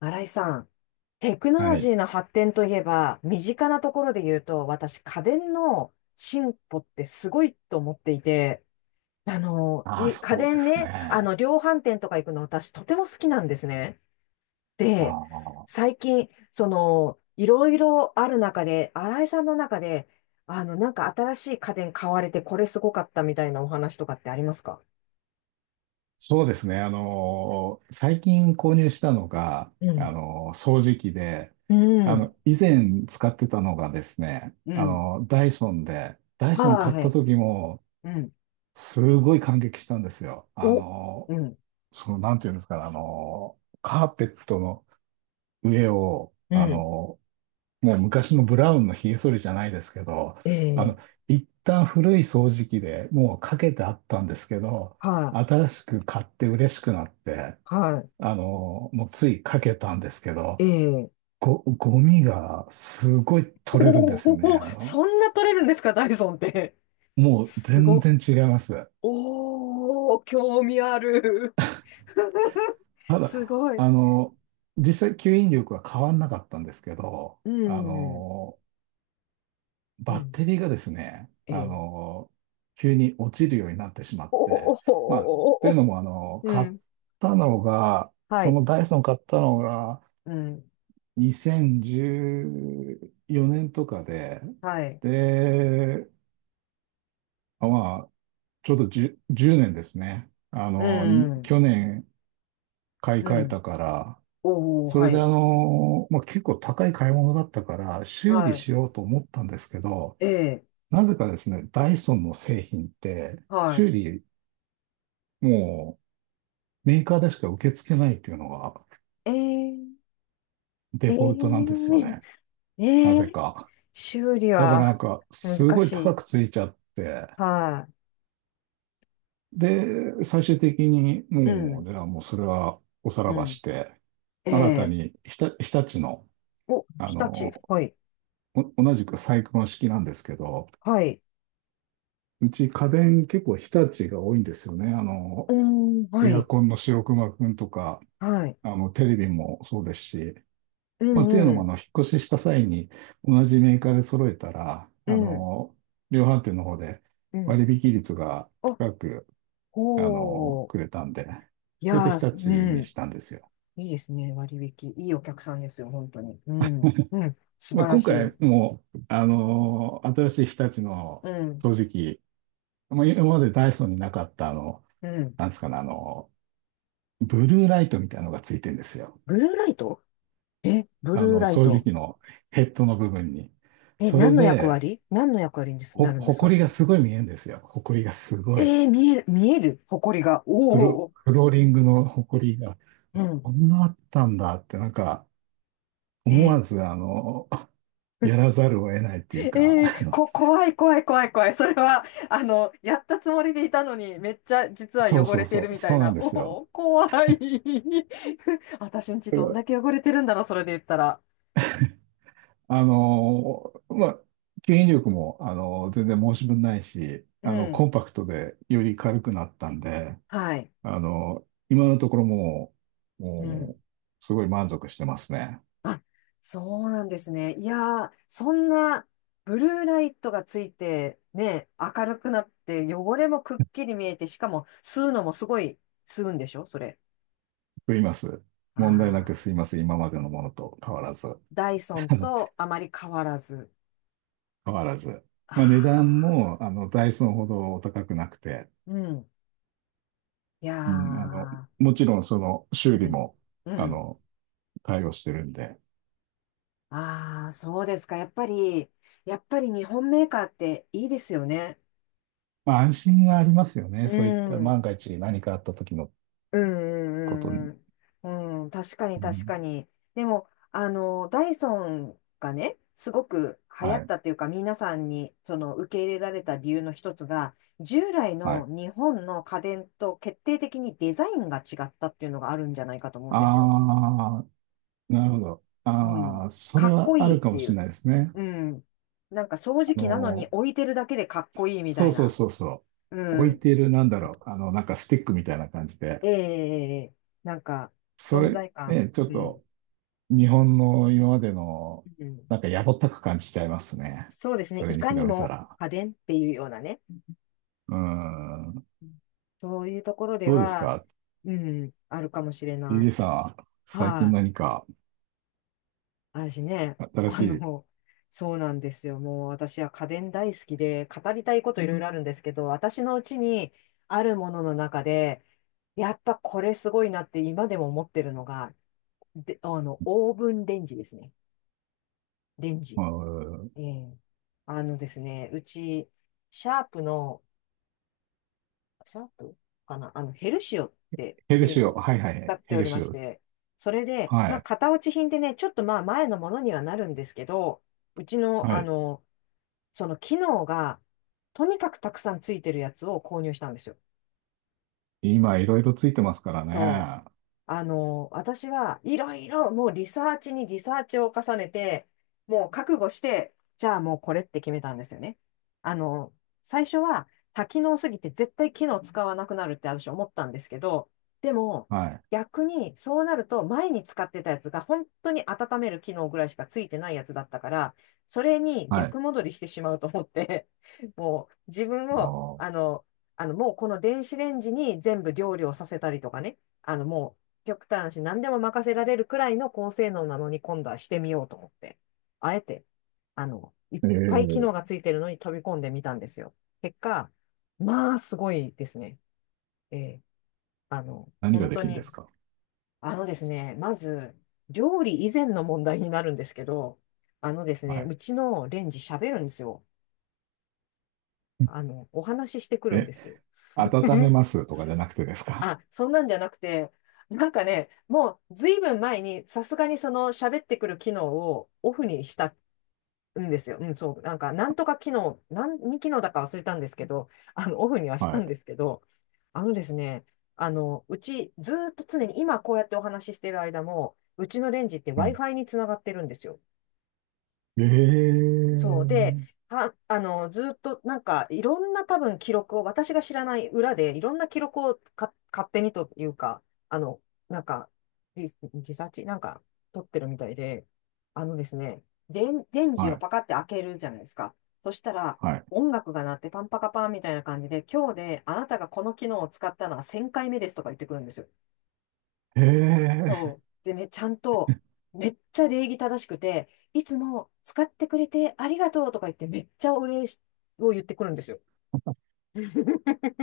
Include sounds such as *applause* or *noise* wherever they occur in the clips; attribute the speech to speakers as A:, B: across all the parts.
A: 新井さん、テクノ
B: は
A: ロジ
B: い。
A: ーの発展といえば、身近なところで言うと、私、家電の進歩ってすごいと思っていて、
B: ああ、
A: 家
B: そうで
A: 電
B: す
A: ね、
B: ね。
A: 量販店とか行くの私、とても好きなんですね。で、
B: ああ、
A: 最近、いろいろある中で、新井さんの中で、なんか新しい家電買われて、これすごかったみたいなお話とかってありますか？
B: そうですね。最近購入したのが、
A: うん。
B: 掃除機で、
A: う
B: あ
A: ん。
B: の、以前使ってたのがですね、
A: う
B: あ
A: ん。
B: のダイソンで、ダイ
A: あ
B: ソン
A: あ、
B: 買っ
A: は
B: た
A: い。
B: 時も、
A: うん。
B: すごい感激したんですよ。
A: お。うん。
B: その、なんていうんですかね、カーペットの上を、
A: う
B: あ
A: ん。
B: のもう昔のブラウンのひげ剃りじゃないですけど、あの、
A: ええ、
B: 一旦古い掃除機でもうかけてあったんですけど、
A: はい、
B: 新しく買って嬉しくなって、
A: は
B: あの、もうついかけたんですけ
A: い、え
B: ど、
A: え、
B: ゴミがすごい取れるんですよね。
A: おお、
B: あの、
A: そんな取れるんですか、ダイソンって。
B: もう
A: す
B: 全
A: ご
B: 然違います。
A: おお、興味ある。*laughs*
B: た
A: す
B: だ、
A: ごい。
B: あの、実際吸引力は変わんなかったんですけど、
A: う
B: あ
A: ん、
B: の、
A: う
B: バッ
A: ん、
B: テリーがですね、
A: え
B: あ
A: え、
B: の、急に落ちるようになってしまっ
A: おお、
B: て、まあ、
A: お
B: とい
A: お、
B: うのも、あの、
A: う
B: 買っ
A: ん。
B: たのが、
A: は
B: そ
A: い。
B: のダイソン買ったのが
A: うん。
B: 2014年とかで、
A: はい。
B: で、まあ、ちょうど10、1年ですね。あ
A: う
B: の、に
A: ん。
B: 去年買い
A: う
B: 替え
A: ん。
B: たから、
A: おお、
B: そ
A: は
B: れであ
A: い。
B: の、まあ、結構高い買い物だったから、修理
A: はい。
B: しようと思ったんですけど、
A: ええ、
B: なぜかですね、ダイソンの製品って
A: はい。
B: 修理もうメーカーでしか受け付けないというのが
A: ええ、え
B: デフォルトなんですよ
A: え、
B: ね。な
A: え
B: ぜ
A: え、
B: か。
A: 修理
B: だからなん
A: は
B: かす
A: 難
B: ごい
A: し
B: 高
A: い。
B: くついちゃって、
A: は
B: で、最終的に
A: い。う
B: もう、
A: ん。
B: じゃあもうそれはおさらば
A: う
B: して、新た
A: ん。ええ、
B: に日立の、
A: お、
B: あ
A: 日立。
B: の、
A: はい。
B: 同じくサイクロン式なんですけど、
A: はい。
B: うち家電結構日立が多いんですよね。あの、
A: うーん、は
B: エア
A: い。
B: コンの白熊くんとか、
A: はい。
B: あの、テレビもそうですし、
A: う
B: まあ、っていう
A: ん、
B: の
A: う
B: も、あ
A: ん、
B: の、引っ越しした際に同じメーカーで揃えたら、
A: う
B: あ
A: ん、
B: の、量販店の方で
A: うん。
B: 割引率が
A: あ、
B: 高く、あの、
A: ほう。
B: くれたんで、
A: い
B: それで
A: や
B: 日
A: ー、
B: 立に
A: う
B: したんですよ。
A: ん。いいですね、割引。いいお客さんですよ、本当に。うん、うん。素
B: まあ、
A: 晴ら
B: 今
A: し
B: 回
A: い。
B: も、あの、新しい日立の
A: うん、
B: 掃除機、まあ、今までダイソンになかった、あの、
A: うん。
B: なんですかね、あの、ブルーライトみたいなのがついてるんですよ。
A: ブルーライト。え、ブ
B: あ
A: ルー
B: の、
A: ライ
B: 掃除
A: ト。
B: 機のヘッドの部分に。
A: え、
B: それ
A: 何の役
B: で、
A: 割何の役割にですなるんで
B: ほ
A: す
B: こ
A: か、
B: り
A: そ
B: が
A: れ。
B: すごい見えるんですよ。ほこりがすごい。
A: えー、見える、見える、埃が。おお。
B: フローリングのほこりが、
A: うん。
B: こんなあったんだって、なんか、
A: え
B: 思わ
A: ー
B: ず、あの、や
A: *laughs*
B: らざるを得ないっていうか、
A: ええ
B: あの、
A: こ、怖い怖い怖い怖い。それは、やったつもりでいたのに、めっちゃ実は
B: そう
A: 汚
B: そ
A: れ
B: う
A: て
B: そ
A: る
B: う、
A: みた
B: そ
A: い
B: うな
A: な。
B: んです
A: お
B: よ。
A: お、怖い。*laughs* 私んち
B: だか
A: どん
B: ら、
A: だけ汚れてるんだろう、それで言ったら。
B: あの、まあ、吸引力も、あの、全然申し分ないし、
A: う
B: あの、コ
A: ん。
B: ンパクトでより軽くなったんで、
A: はい。
B: あの、今のところ
A: うん。
B: もう、すごい満足してますね。
A: あ、そうなんですね。いやー、そんなブルーライトがついて、ね、明るくなって、汚れもくっきり見えて、しかも吸うのもすごい吸うんでしょ、それ。
B: と言います。
A: あ
B: 問題なく
A: あ、
B: すいます。今までのものと変わらず。
A: ダイソンとあまり変わらず。
B: 変わらず。
A: あ
B: まあ、値段も、
A: あ。
B: あの、ダイソンほどお高くなくて、
A: うん。いや
B: うん、あの、
A: ー、
B: もちろんその修
A: う
B: 理
A: ん。
B: も、
A: う
B: あ
A: ん。
B: の、対応してるんで、
A: ああ、そうですか。やっぱり日本メーカーっていいですよね。
B: まあ、安心がありますよ
A: う
B: ね。そういった
A: ん。
B: 万が一何かあった時の
A: うんう
B: こと
A: ん
B: に。
A: うんうん。うん。確かに
B: う
A: 確
B: ん、
A: かに。でも、ダイソンがね、すごく流行
B: は
A: っ
B: い、
A: たというか、皆さんにその受け入れられた理由の一つが、従来
B: は
A: の
B: い。
A: 日本の家電と決定的にデザインが違ったっていうのがあるんじゃないかと思うんですよ。
B: ああ、なるほど。
A: う
B: あ
A: ん。
B: あ、そ
A: か
B: れ
A: っ
B: は
A: こ
B: あ
A: いいっ
B: るか
A: て
B: も
A: い
B: しれ
A: う。
B: ないですね。
A: うん。なんか掃
B: あ
A: 除機なのに
B: の、
A: 置いてるだけでかっこいいみ
B: そ
A: た
B: う
A: い
B: そう
A: な。
B: そうそう。
A: う
B: 置い
A: ん。
B: てる、なんだろう、あの、なんかスティックみたいな感じで、
A: ええええええ、なんか、
B: そ
A: 存
B: れ、
A: 在感。
B: ね、ちょっ
A: うん。
B: と、日本の今までの、
A: うん。
B: なんかやぼったく感じちゃいますね。
A: そうですね。
B: それ
A: い
B: に比
A: かに
B: べた
A: も
B: ら。
A: 家電っていうようなね。
B: うん。
A: うん、そういうところで
B: どうです
A: は、
B: か？
A: うん、あるかもしれない。
B: TJ さん最近
A: はい。
B: 何か
A: 私ね、*laughs*
B: 新し
A: あ
B: い、
A: の、そうなんですよ。もう私は家電大好きで、語りたいこといろいろあるんですけど、私のうちにあるものの中で、やっぱこれすごいなって今でも思ってるのが、で、オーブンレンジですね。レン
B: う
A: ジ。
B: ん、
A: ええ、あのですね、うち、シャープの、シャープかな、ヘルシオって
B: ヘ
A: い
B: ル
A: う
B: シ
A: の
B: オ、
A: を
B: はいは
A: 使
B: い、
A: って
B: ヘ
A: お
B: ル
A: りま
B: シ
A: し
B: オ。
A: て、それで、
B: は
A: まあ、
B: い、
A: 型落ち品でね、ちょっとまあ、前のものにはなるんですけど、うちの、
B: はい。
A: その機能が、とにかくたくさんついてるやつを購入したんですよ。
B: 今、いろいろついてますから
A: そう。
B: ね。
A: 私はいろいろもうリサーチにリサーチを重ねて、もう覚悟して、じゃあもうこれって決めたんですよね。あの、最初は多機能すぎて絶対機能使わなくなるって私思ったんですけど、でも
B: はい、
A: 逆にそうなると前に使ってたやつが本当に温める機能ぐらいしかついてないやつだったから、それに
B: はい。
A: 逆戻りしてしまうと思って、*laughs* もう自分
B: あ
A: を、
B: ー
A: あの、あのもうこの電子レンジに全部料理をさせたりとかね、もう極端だし、何でも任せられるくらいの高性能なのに今度はしてみようと思って、あえて、いっ
B: え
A: ぱい機
B: ー、
A: 能がついてるのに飛び込んでみたんですよ。結果、まあ、すごいですね。ええ、
B: 何が
A: 本
B: で
A: 当
B: きるんで
A: に、
B: すか？
A: あのですね、まず、料理以前の問題になるんですけど、あのです
B: は
A: ね、
B: い。
A: うちのレンジ喋るんですよ。お話ししてくるん
B: え、
A: です。
B: 温め
A: *laughs*
B: ますとかじゃなくてですか？
A: あ、そんなんじゃなくて、なんかね、もうずいぶん前にさすがにその喋ってくる機能をオフにしたんですよ。うん、そう、なんかなんとか機能、何機能だか忘れたんですけど、オフにはした
B: はい。
A: んですけど、あのですね、あの、うちずーっと常に今こうやってお話ししてる間も、うちのレンジって
B: はい。
A: Wi-Fi につながってるんですよ。
B: え
A: そうで、
B: ー、
A: は、あの、ずっとなんかいろんな多分記録を、私が知らない裏でいろんな記録をか勝手にというか、あの、なんか、リリサーチなんか取ってるみたいで、あのですね、電池
B: は
A: を
B: い、
A: パカって開けるじゃないですか。そしたら、
B: はい。
A: 音楽が鳴ってパンパカパンみたいな感じで、今日であなたがこの機能を使ったのは1000回目ですとか言ってくるんですよ。
B: えー
A: そう。でね、ちゃんと、めっちゃ礼儀正しくて、いつも使ってくれてありがとうとか言って、めっちゃお礼しを言ってくるんですよ。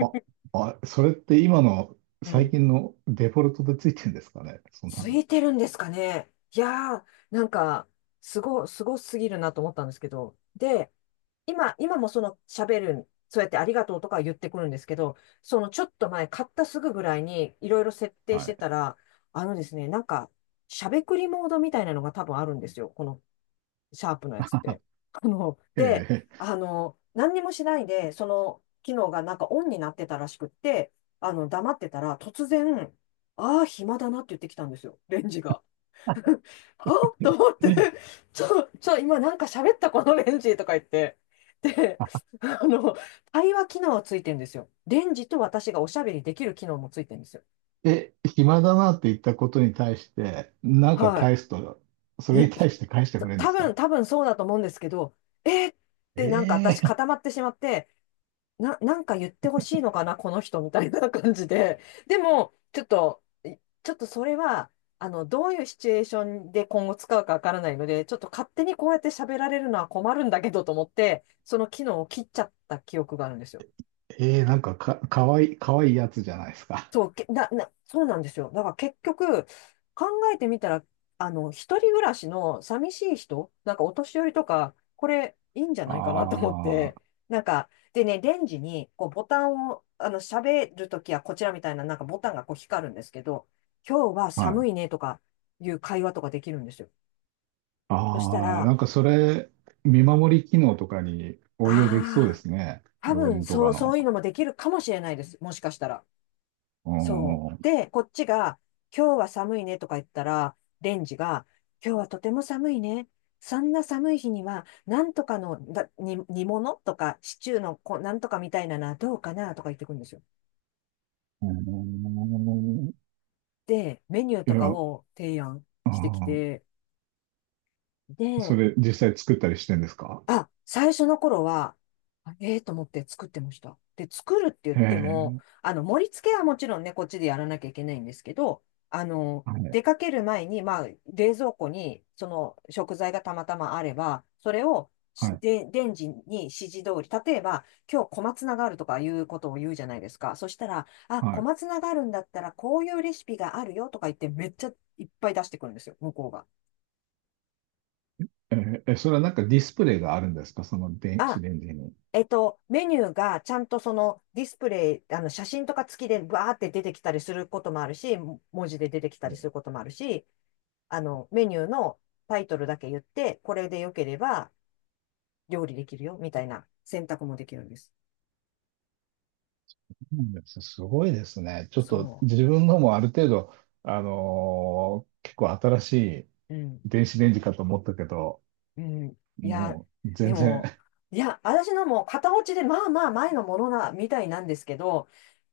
B: あ、あ、それって今の
A: う
B: 最
A: ん。
B: 近のデフォルトでついてるんですかね。そんな
A: つ
B: の。
A: いてるんですかね。いやー、なんか、すごすぎるなと思ったんですけど。で、今、今、もその喋る、そうやってありがとうとか言ってくるんですけど、そのちょっと前、買ったすぐぐらいにいろいろ設定し
B: は
A: て
B: い。
A: たら、あのですね、なんか、しゃべくりモードみたいなのが多分あるんですよ。このシャープのやつって。で、
B: え
A: 何にもしないで、その機能がなんかオンになってたらしくって、黙ってたら、突然、ああ、暇だなって言ってきたんですよ、レンジが。*laughs* あと思って、ちょ、ちょ、今なんか喋ったこのレンジとか言って。で、あの、対話機能はついてんですよ。レンジと私がおしゃべりできる機能もついてんですよ。
B: ええ、暇だなって言ったことに対して、なんか
A: は
B: 返すと、そ
A: い。
B: れ
A: え、
B: に対して返して
A: た
B: くれるんで
A: 多
B: す
A: 分、
B: か？
A: 多分そうだと思うんですけど、えーってなんか
B: え
A: 私
B: え
A: 固まってしまって、なんか言ってほしいのかな、この人みたいな感じで。でも、ちょっとそれは、どういうシチュエーションで今後使うかわからないので、ちょっと勝手にこうやって喋られるのは困るんだけどと思って、その機能を切っちゃった記憶があるんですよ。
B: ええかわいい、かわいいやつじゃないですか。
A: そう、けな、な、そうなんですよ。だから結局、考えてみたら、一人暮らしの寂しい人、なんかお年寄りとか、これいいんじゃないかなと思っ
B: あ
A: て、
B: あ、
A: なんか、でね、レンジにこうボタンを、喋るときはこちらみたいな、なんかボタンがこう光るんですけど、今日は
B: は
A: 寒
B: い。
A: いねとかいう会話とかできるんですよ。そした
B: ああ、
A: ら、
B: なんかそれ、見守り機能とかに応用できそうで
A: ああ、
B: すね。
A: 多
B: 老
A: 分
B: 人と
A: そ
B: か
A: う、そ
B: の。
A: ういうのもできるかもしれないです。もしかしたら。
B: うー
A: そ
B: ん。う
A: う。で、こっちが、今日は寒いねとか言ったら、レンジが、今日はとても寒いね。そんな寒い日には、なんとかのだ煮、煮物とか、シチューのこうなんとかみたいなのはどうかなとか言ってくるんですよ。
B: ーん
A: で、メニュー
B: い
A: とか
B: や、
A: を提案
B: あ
A: してき
B: ー
A: て、
B: そ
A: で、
B: れ実際作ったりしてんですか？
A: あ、最初の頃は、あええと思って作ってました。で、作るって言っ
B: へ
A: ても、
B: え、
A: あの、盛り付けはもちろんね、こっちでやらなきゃいけないんですけど、あの、
B: はい、
A: 出かける前に、まあ、冷蔵庫にその食材がたまたまあれば、それを
B: は
A: し
B: い、
A: で、レンジに指示通り、例えば、今日小松菜があるとかいうことを言うじゃないですか。そしたら、あ、
B: は
A: 小
B: い。
A: 松菜があるんだったら、こういうレシピがあるよとか言って、めっちゃいっぱい出してくるんですよ、向こうが。
B: えーえそれはなんかディスプレイがあるんですかその電子
A: あ、
B: レンジに。
A: メニューがちゃんとそのディスプレイ、あの写真とか付きでバーって出てきたりすることもあるし、文字で出てきたりす
B: そ
A: ることもあるし、あの、メニューのタイトルだけ言って、これで良ければ料理できるよ、みたいな選択もできるんです。
B: うなんですすごいですね。ちょっと
A: そ
B: 自分のもある程度、結構新しい
A: う。うん。
B: 電子レンジかと思ったけど、
A: うん。いや、
B: もう
A: で
B: 全然、
A: も、いや、私のも片落ちで、まあまあ前のものな、みたいなんですけど、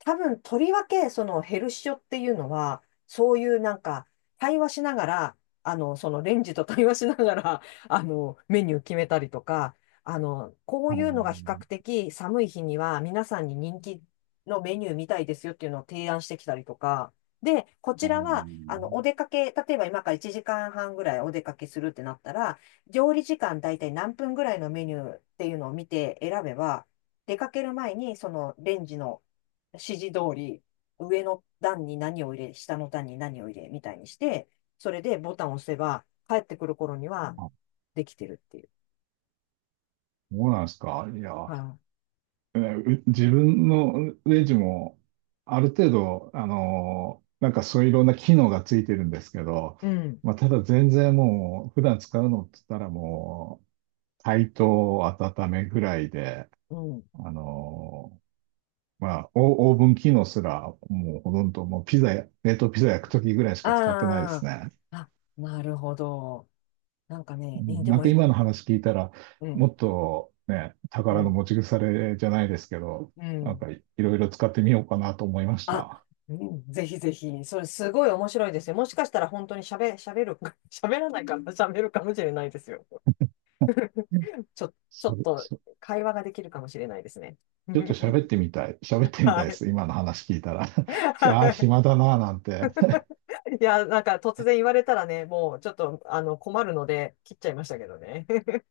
A: 多分、とりわけ、そのヘルシオっていうのは、そういうなんか、対話しながら、あの、そのレンジと対話しながら、あの、メニュー決めたりとか、あの、こう
B: あ
A: い
B: のー
A: うのが比較的寒い日には皆さんに人気のメニューみたいですよっていうのを提案してきたりとか、で、こ
B: あ
A: ち
B: の
A: らは、あの、
B: ー
A: お出かけ、例えば今から1時間半ぐらいお出かけするってなったら、料理時間大体何分ぐらいのメニューっていうのを見て選べば、出かける前にそのレンジの指示通り、上の段に何を入れ、下の段に何を入れみたいにして、それでボタンを押せば、帰ってくる頃には
B: あ
A: できてるっていう。
B: そうなんですか。いや、
A: は
B: 自分のレジも、ある程度、あのなんかそういういろんな機能がついてるんですけど、
A: い、うん、
B: まあ、ただ全然もう、普段使うのって言ったらもう、解凍、温めぐらいで、
A: うん。
B: あのまあ、オオーブン機能すら、もうほとんどもうピザや、冷凍ピザ焼くときぐらいしか使ってないで
A: あ
B: す
A: あ、
B: ね。
A: あ、なるほど。なんか
B: う
A: ね、い
B: ん
A: で
B: なん
A: も
B: か
A: い、
B: 今の話聞いたら、
A: うん、
B: もっとね、
A: う
B: 宝の
A: ん、
B: 持ち腐れじゃないですけど、
A: うん。
B: いろいろ使ってみようかなと思いまし
A: あ、
B: た。
A: うんぜひぜひ、それすごい面白いですよ。もしかしたら本当に喋、喋る、*laughs* 喋らないかな、喋るかもしれないですよ。*laughs* ちょ、ちょ
B: そ
A: っ
B: れ
A: と
B: そ
A: 会話ができるかもしれないですね。
B: ちょっと喋っ
A: *laughs*
B: てみたい。喋ってみた
A: は
B: いで
A: い。
B: す。今の話聞いたら。*laughs* ああ、
A: は
B: 暇だなぁなんて。
A: い。*laughs* いや、なんか突然言われたらね、もうちょっとあの困るので切っちゃいましたけどね。*laughs*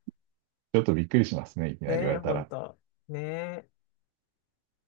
B: ちょっとびっくりしますね。いきな
A: ね
B: り言わ
A: え、
B: れた
A: 本
B: ら。
A: 当。ねえ。